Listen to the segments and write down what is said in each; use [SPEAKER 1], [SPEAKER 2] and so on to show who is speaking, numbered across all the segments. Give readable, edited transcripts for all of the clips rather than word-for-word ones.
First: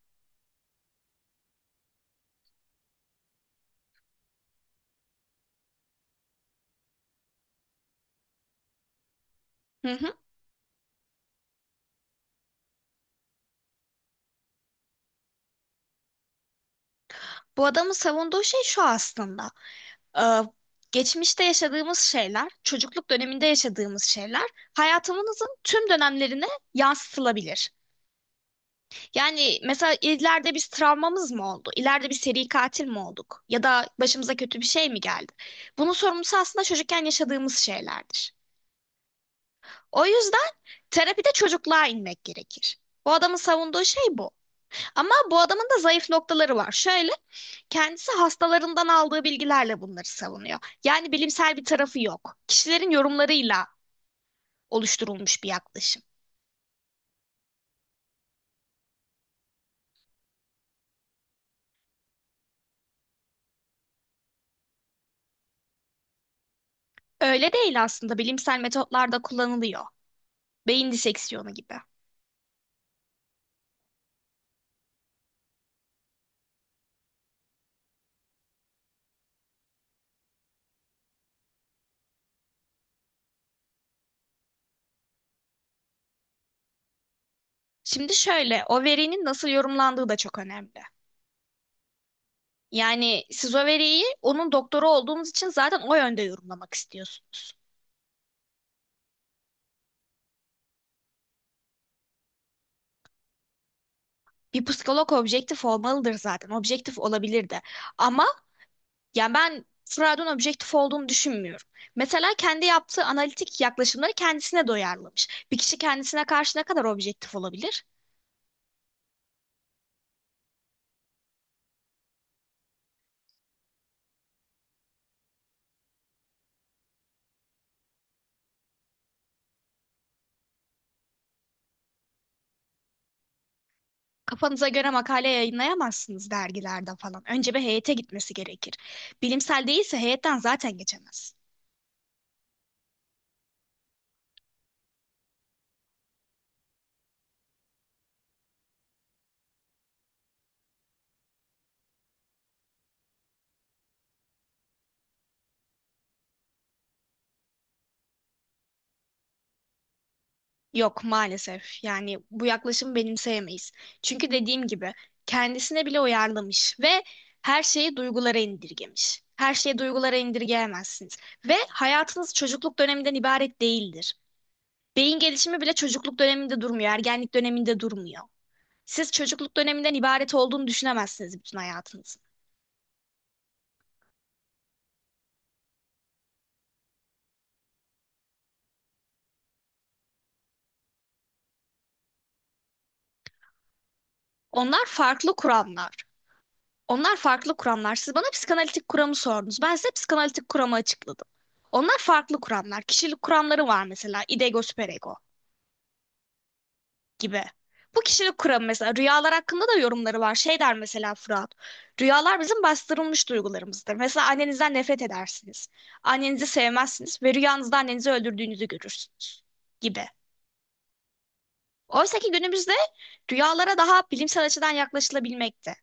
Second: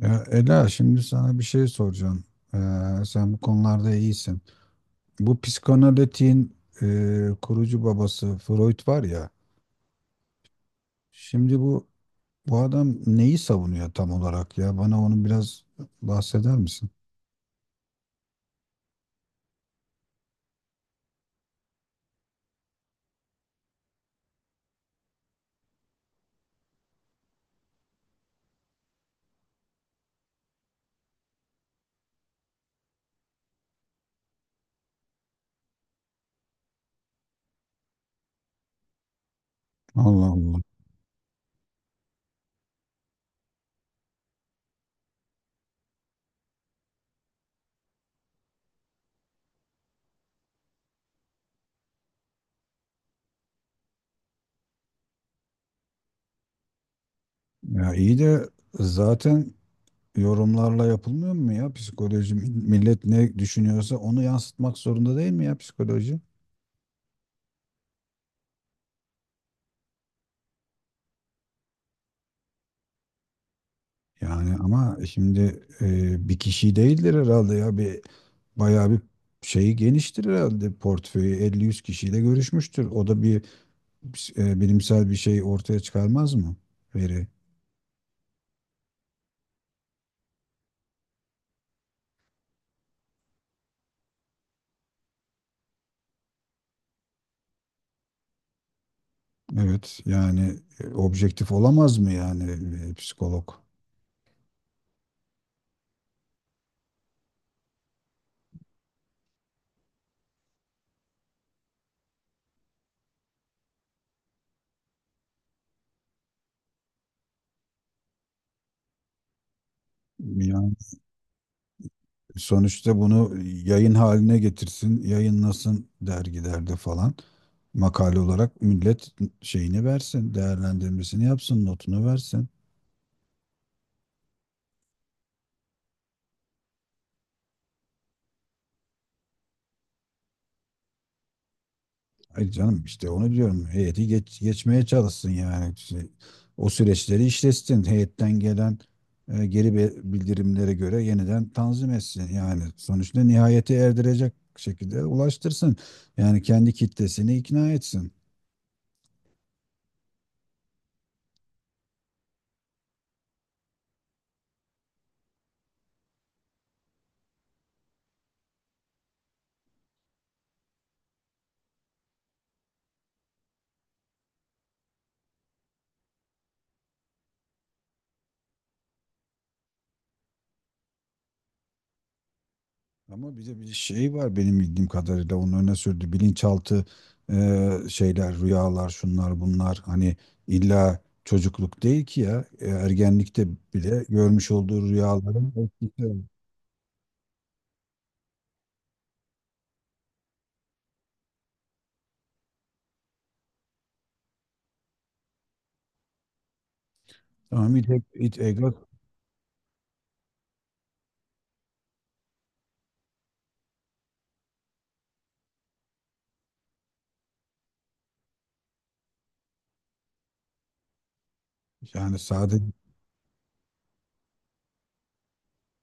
[SPEAKER 1] Ya Ela, şimdi sana bir şey soracağım. Sen bu konularda iyisin. Bu psikanalitin kurucu babası Freud var ya.
[SPEAKER 2] Hı hı.
[SPEAKER 1] Şimdi bu adam neyi savunuyor tam olarak ya? Bana onu biraz bahseder misin?
[SPEAKER 2] Bu adamın savunduğu şey şu aslında. Ee, Geçmişte yaşadığımız şeyler, çocukluk döneminde yaşadığımız şeyler hayatımızın tüm dönemlerine yansıtılabilir. Yani mesela ileride bir travmamız mı oldu? İleride bir seri katil mi olduk? Ya da başımıza kötü bir şey mi geldi? Bunun sorumlusu aslında çocukken yaşadığımız şeylerdir. O
[SPEAKER 1] Allah
[SPEAKER 2] yüzden
[SPEAKER 1] Allah.
[SPEAKER 2] terapide çocukluğa inmek gerekir. Bu adamın savunduğu şey bu. Ama bu adamın da zayıf noktaları var. Şöyle, kendisi hastalarından aldığı bilgilerle bunları savunuyor. Yani bilimsel bir tarafı yok. Kişilerin yorumlarıyla oluşturulmuş bir yaklaşım.
[SPEAKER 1] Ya iyi de zaten yorumlarla yapılmıyor mu ya psikoloji? Millet ne düşünüyorsa onu yansıtmak zorunda değil mi ya psikoloji?
[SPEAKER 2] Öyle değil aslında, bilimsel metotlarda kullanılıyor. Beyin diseksiyonu gibi.
[SPEAKER 1] Yani ama şimdi bir kişi değildir herhalde ya, bir bayağı bir şeyi geniştir herhalde, portföyü 50-100 kişiyle görüşmüştür. O da bir bilimsel bir şey ortaya çıkarmaz mı? Veri.
[SPEAKER 2] Şimdi şöyle, o verinin nasıl yorumlandığı da çok önemli. Yani siz o veriyi onun doktoru olduğunuz için zaten o yönde yorumlamak istiyorsunuz.
[SPEAKER 1] Evet yani objektif olamaz mı yani psikolog?
[SPEAKER 2] Bir psikolog objektif olmalıdır zaten. Objektif olabilir de. Ama yani ben Freud'un objektif olduğunu düşünmüyorum. Mesela kendi yaptığı analitik yaklaşımları kendisine doyarlamış. Bir kişi kendisine karşı ne kadar objektif olabilir?
[SPEAKER 1] Yani sonuçta bunu yayın haline getirsin, yayınlasın dergilerde falan. Makale olarak millet şeyini versin, değerlendirmesini yapsın, notunu versin.
[SPEAKER 2] Kafanıza göre makale yayınlayamazsınız dergilerde falan. Önce bir heyete gitmesi gerekir. Bilimsel değilse heyetten zaten geçemez.
[SPEAKER 1] Ay canım, işte onu diyorum. Heyeti geçmeye çalışsın yani. Şey, o süreçleri işletsin. Heyetten gelen bildirimlere göre yeniden tanzim etsin. Yani sonuçta nihayete erdirecek şekilde ulaştırsın. Yani kendi kitlesini ikna etsin.
[SPEAKER 2] Yok maalesef. Yani bu yaklaşımı benimseyemeyiz. Çünkü dediğim gibi kendisine bile uyarlamış ve her şeyi duygulara indirgemiş. Her şeyi duygulara indirgeyemezsiniz. Ve hayatınız çocukluk döneminden ibaret değildir. Beyin gelişimi bile çocukluk döneminde durmuyor, ergenlik döneminde durmuyor. Siz çocukluk döneminden ibaret olduğunu düşünemezsiniz bütün hayatınızın.
[SPEAKER 1] Ama bir de bir şey var benim bildiğim kadarıyla, onun öne sürdüğü bilinçaltı şeyler, rüyalar, şunlar bunlar, hani illa çocukluk değil ki ya. Ergenlikte bile görmüş olduğu
[SPEAKER 2] Onlar farklı
[SPEAKER 1] rüyaların
[SPEAKER 2] kuramlar.
[SPEAKER 1] etkisi.
[SPEAKER 2] Onlar farklı kuramlar. Siz bana psikanalitik kuramı sordunuz. Ben size psikanalitik kuramı açıkladım. Onlar farklı kuramlar. Kişilik kuramları var mesela. İdego, süperego gibi.
[SPEAKER 1] Tamam it,
[SPEAKER 2] Bu kişilik
[SPEAKER 1] it
[SPEAKER 2] kuramı
[SPEAKER 1] ego
[SPEAKER 2] mesela, rüyalar hakkında da yorumları var. Şey der mesela Fırat. Rüyalar bizim bastırılmış duygularımızdır. Mesela annenizden nefret edersiniz. Annenizi sevmezsiniz ve rüyanızda annenizi öldürdüğünüzü görürsünüz gibi. Oysa
[SPEAKER 1] yani
[SPEAKER 2] ki
[SPEAKER 1] sadece.
[SPEAKER 2] günümüzde rüyalara daha bilimsel açıdan yaklaşılabilmekte.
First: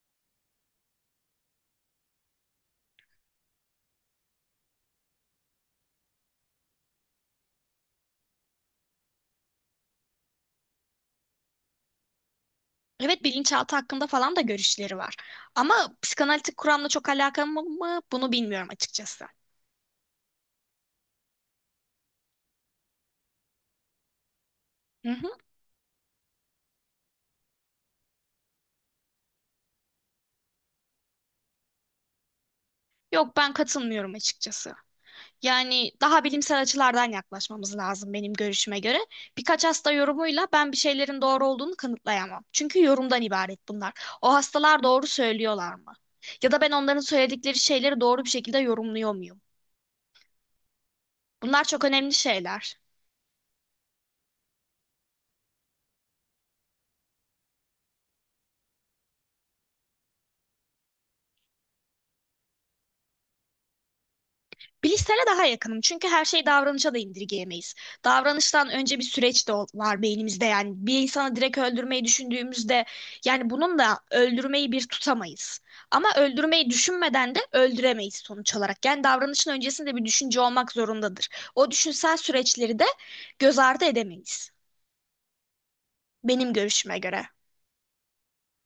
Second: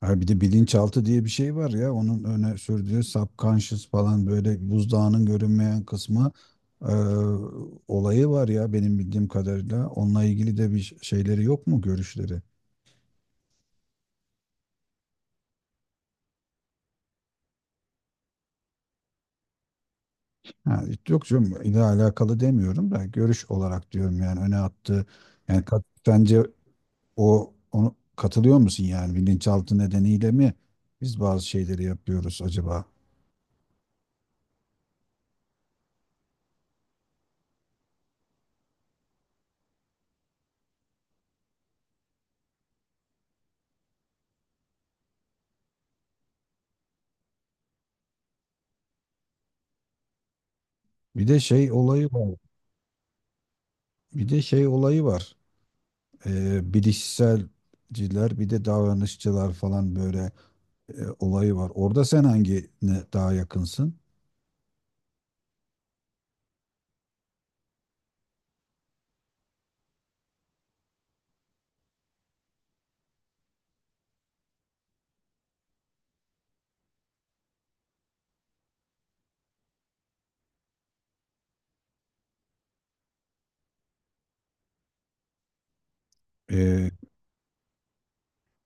[SPEAKER 1] Ha, bir de bilinçaltı diye bir şey var ya, onun öne sürdüğü subconscious falan, böyle buzdağının görünmeyen kısmı e, olayı var ya, benim bildiğim kadarıyla. Onunla ilgili de bir şeyleri yok mu, görüşleri?
[SPEAKER 2] Evet, bilinçaltı hakkında falan da görüşleri var. Ama psikanalitik kuramla çok alakalı mı bunu bilmiyorum açıkçası.
[SPEAKER 1] Ha, yok canım, ile alakalı demiyorum da görüş olarak diyorum, yani öne attığı.
[SPEAKER 2] Hı hı.
[SPEAKER 1] Yani bence o, onu katılıyor musun, yani bilinçaltı nedeniyle mi biz bazı şeyleri yapıyoruz acaba?
[SPEAKER 2] Yok, ben katılmıyorum açıkçası. Yani daha bilimsel açılardan yaklaşmamız lazım benim görüşüme göre. Birkaç hasta yorumuyla ben bir şeylerin doğru olduğunu kanıtlayamam. Çünkü yorumdan ibaret bunlar. O hastalar doğru söylüyorlar mı? Ya da ben onların söyledikleri şeyleri doğru bir şekilde yorumluyor muyum?
[SPEAKER 1] Bir de
[SPEAKER 2] Bunlar
[SPEAKER 1] şey
[SPEAKER 2] çok
[SPEAKER 1] olayı
[SPEAKER 2] önemli
[SPEAKER 1] var.
[SPEAKER 2] şeyler.
[SPEAKER 1] Bir de şey olayı var. Bilişselciler bir de davranışçılar falan, böyle olayı var. Orada sen hangine daha yakınsın?
[SPEAKER 2] Bilişsele daha yakınım çünkü her şeyi davranışa da indirgeyemeyiz. Davranıştan önce bir süreç de var beynimizde. Yani bir insanı direkt öldürmeyi düşündüğümüzde, yani bunun da öldürmeyi bir tutamayız. Ama öldürmeyi düşünmeden de öldüremeyiz sonuç olarak. Yani davranışın öncesinde bir düşünce olmak zorundadır. O düşünsel süreçleri de göz ardı edemeyiz benim
[SPEAKER 1] Ee,
[SPEAKER 2] görüşüme göre.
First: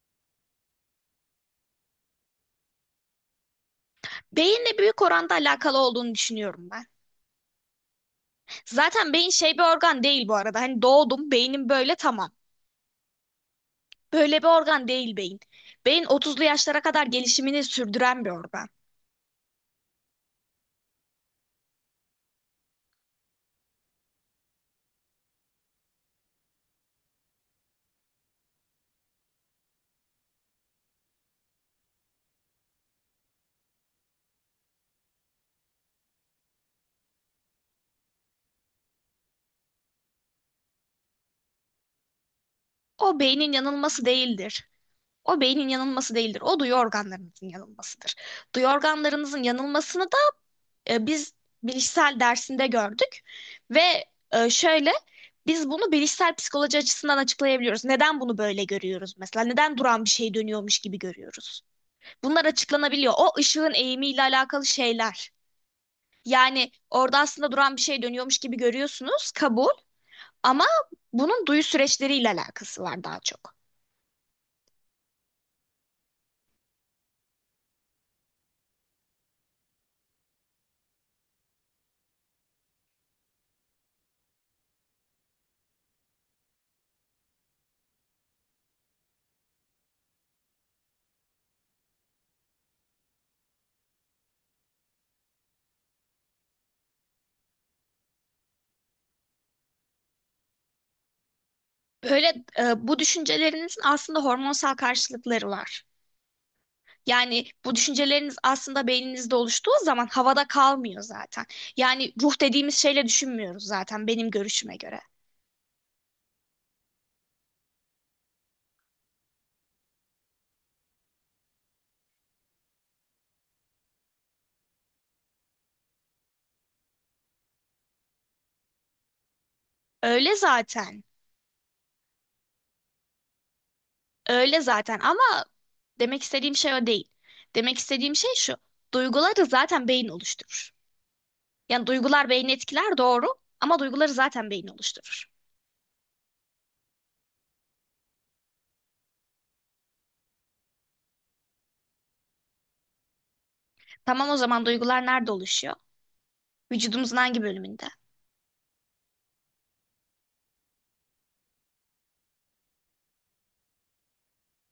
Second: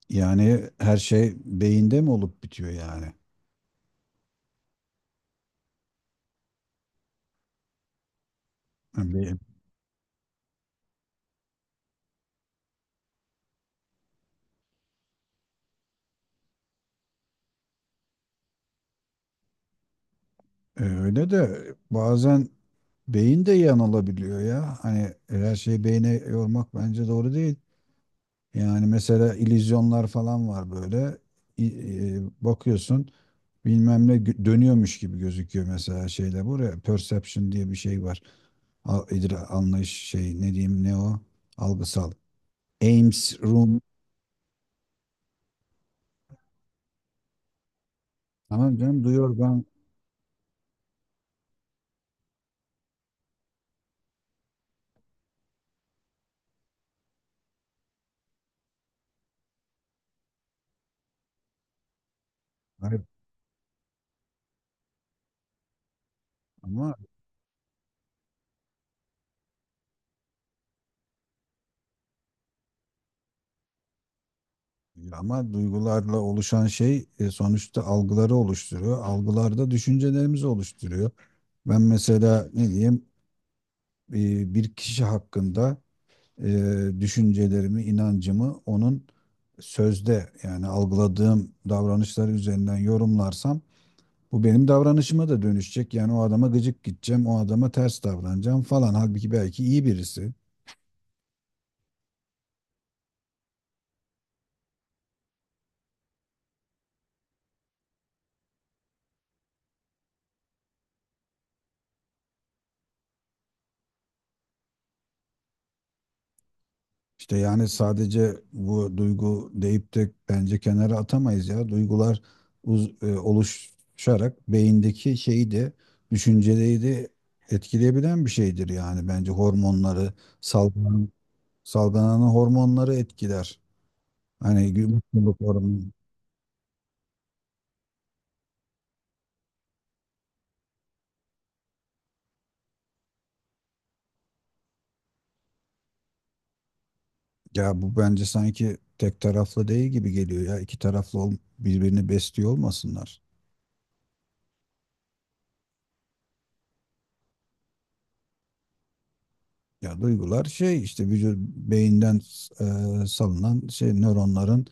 [SPEAKER 1] Yani her şey beyinde mi olup bitiyor yani?
[SPEAKER 2] Beyinle büyük oranda alakalı olduğunu düşünüyorum ben.
[SPEAKER 1] Ha,
[SPEAKER 2] Zaten beyin
[SPEAKER 1] be-
[SPEAKER 2] şey bir organ değil bu arada. Hani doğdum, beynim böyle tamam. Böyle bir organ değil beyin. Beyin 30'lu yaşlara kadar gelişimini sürdüren bir organ.
[SPEAKER 1] Öyle de bazen beyin de yanılabiliyor ya. Hani her şeyi beyne yormak bence doğru değil. Yani mesela illüzyonlar falan var böyle. Bakıyorsun dönüyormuş gibi gözüküyor mesela şeyde, buraya. Perception diye bir şey var. Anlayış, şey, ne diyeyim, ne o? Algısal.
[SPEAKER 2] O
[SPEAKER 1] Ames
[SPEAKER 2] beynin
[SPEAKER 1] room.
[SPEAKER 2] yanılması değildir. O beynin yanılması değildir. O duyu organlarınızın yanılmasıdır. Duyu
[SPEAKER 1] Tamam canım, duyuyor
[SPEAKER 2] organlarınızın
[SPEAKER 1] ben.
[SPEAKER 2] yanılmasını da biz bilişsel dersinde gördük. Ve şöyle, biz bunu bilişsel psikoloji açısından açıklayabiliyoruz. Neden bunu böyle görüyoruz mesela? Neden duran bir şey dönüyormuş gibi görüyoruz? Bunlar
[SPEAKER 1] Hayır,
[SPEAKER 2] açıklanabiliyor. O ışığın eğimiyle alakalı şeyler. Yani
[SPEAKER 1] ama
[SPEAKER 2] orada aslında duran bir şey dönüyormuş gibi görüyorsunuz, kabul. Ama bunun duyu süreçleriyle alakası var daha çok.
[SPEAKER 1] ama duygularla oluşan şey, sonuçta algıları oluşturuyor. Algılar da düşüncelerimizi oluşturuyor. Ben mesela ne diyeyim, bir kişi hakkında düşüncelerimi, inancımı onun sözde yani algıladığım davranışları üzerinden yorumlarsam, bu benim davranışıma da dönüşecek. Yani o adama gıcık gideceğim, o adama ters davranacağım falan. Halbuki belki iyi birisi.
[SPEAKER 2] Böyle bu düşüncelerinizin aslında hormonsal karşılıkları var. Yani bu düşünceleriniz aslında beyninizde oluştuğu zaman havada kalmıyor zaten. Yani ruh dediğimiz şeyle düşünmüyoruz zaten benim görüşüme göre.
[SPEAKER 1] İşte yani sadece bu duygu deyip de bence kenara atamayız ya. Duygular oluşarak beyindeki şeyi de, düşünceleri de etkileyebilen bir şeydir yani, bence hormonları
[SPEAKER 2] Öyle zaten.
[SPEAKER 1] salgılanan, salgılanan hormonları etkiler.
[SPEAKER 2] Öyle zaten
[SPEAKER 1] Mutluluk
[SPEAKER 2] ama
[SPEAKER 1] hormonu,
[SPEAKER 2] demek istediğim şey o değil. Demek istediğim şey şu. Duyguları zaten beyin oluşturur. Yani duygular beyni etkiler, doğru, ama duyguları zaten beyin oluşturur.
[SPEAKER 1] ya bu bence sanki tek taraflı değil gibi geliyor ya. İki taraflı birbirini besliyor olmasınlar.
[SPEAKER 2] Tamam, o zaman duygular nerede oluşuyor? Vücudumuzun hangi bölümünde?
[SPEAKER 1] Ya duygular şey işte, vücut beyinden salınan şey, nöronların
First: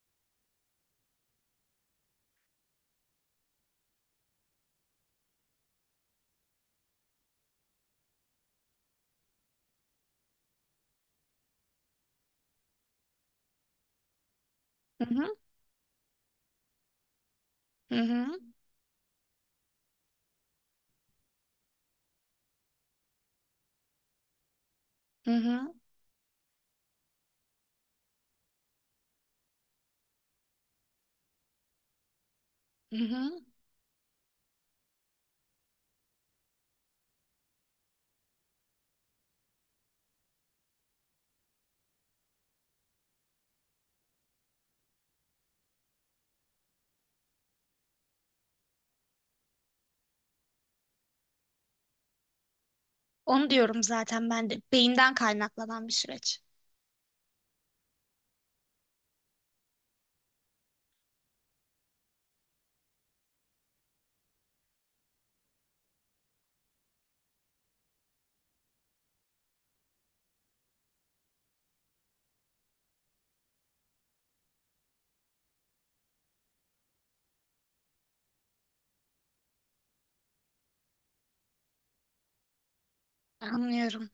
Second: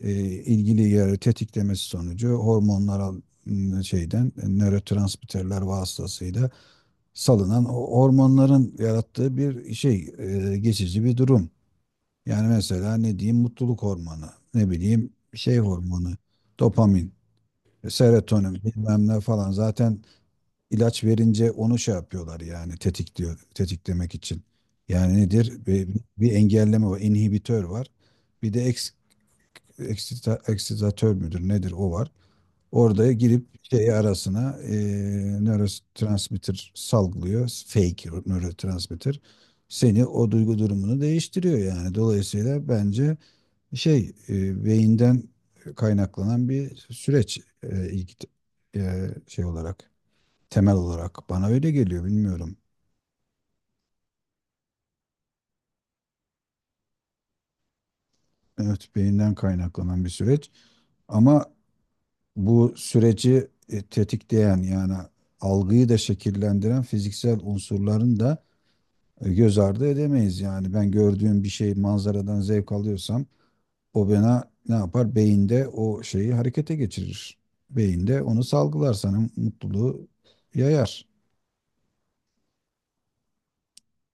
[SPEAKER 1] e, ilgili yeri tetiklemesi sonucu hormonlara, şeyden, nörotransmitterler vasıtasıyla salınan o hormonların yarattığı bir şey, geçici bir durum. Yani mesela ne diyeyim, mutluluk hormonu, ne
[SPEAKER 2] Hı
[SPEAKER 1] bileyim
[SPEAKER 2] hı,
[SPEAKER 1] şey hormonu, dopamin,
[SPEAKER 2] hı hı,
[SPEAKER 1] serotonin bilmem ne falan, zaten ilaç verince onu şey yapıyorlar, yani tetikliyor, tetiklemek için. Yani
[SPEAKER 2] hı
[SPEAKER 1] nedir?
[SPEAKER 2] hı,
[SPEAKER 1] Bir, bir engelleme var, inhibitör var. Bir de eksitatör müdür nedir o var.
[SPEAKER 2] hı
[SPEAKER 1] Orada
[SPEAKER 2] hı.
[SPEAKER 1] girip şey arasına nörotransmitter salgılıyor. Fake nörotransmitter. Seni o duygu durumunu değiştiriyor yani. Dolayısıyla bence şey, beyinden kaynaklanan bir süreç, şey olarak, temel olarak. Bana öyle geliyor, bilmiyorum.
[SPEAKER 2] Onu diyorum zaten ben de. Beyinden kaynaklanan bir süreç.
[SPEAKER 1] Evet, beyinden kaynaklanan bir süreç. Ama bu süreci tetikleyen, yani algıyı da şekillendiren fiziksel unsurların da göz ardı edemeyiz. Yani ben gördüğüm bir şey, manzaradan zevk alıyorsam, o bana ne yapar? Beyinde o şeyi harekete geçirir. Beyinde onu salgılar, sana mutluluğu yayar.
[SPEAKER 2] Anlıyorum.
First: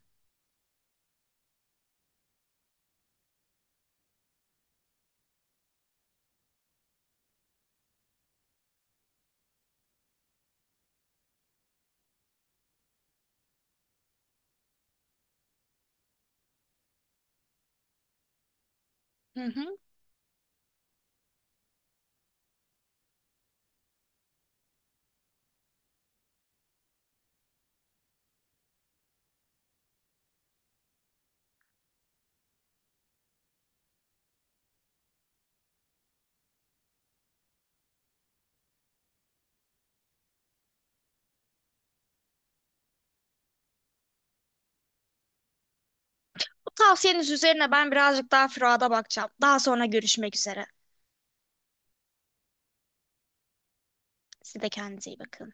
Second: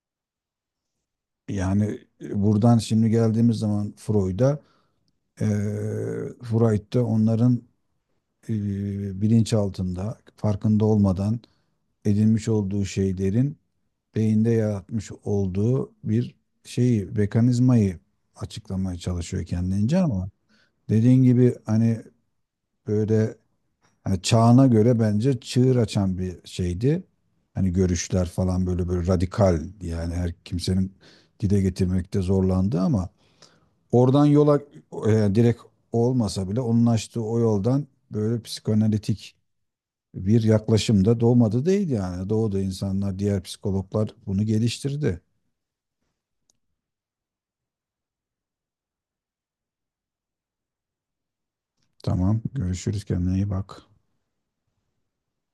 [SPEAKER 1] Yani buradan şimdi geldiğimiz zaman Freud'a, e, Freud da onların e, bilinç altında, farkında olmadan edinmiş olduğu şeylerin beyinde yaratmış olduğu bir şeyi, mekanizmayı açıklamaya
[SPEAKER 2] Hı
[SPEAKER 1] çalışıyor
[SPEAKER 2] hı.
[SPEAKER 1] kendince ama dediğin gibi, hani böyle, hani çağına göre bence çığır açan bir şeydi. Hani görüşler falan böyle, böyle radikal yani, her kimsenin dile getirmekte zorlandı ama oradan yola direkt olmasa bile onun açtığı o yoldan böyle psikoanalitik bir yaklaşım da doğmadı değil yani. Doğuda insanlar, diğer psikologlar bunu geliştirdi.
[SPEAKER 2] Bu tavsiyeniz üzerine ben birazcık daha Fırat'a bakacağım. Daha sonra görüşmek üzere.
[SPEAKER 1] Tamam, görüşürüz, kendine iyi bak.
[SPEAKER 2] Siz de kendinize iyi bakın.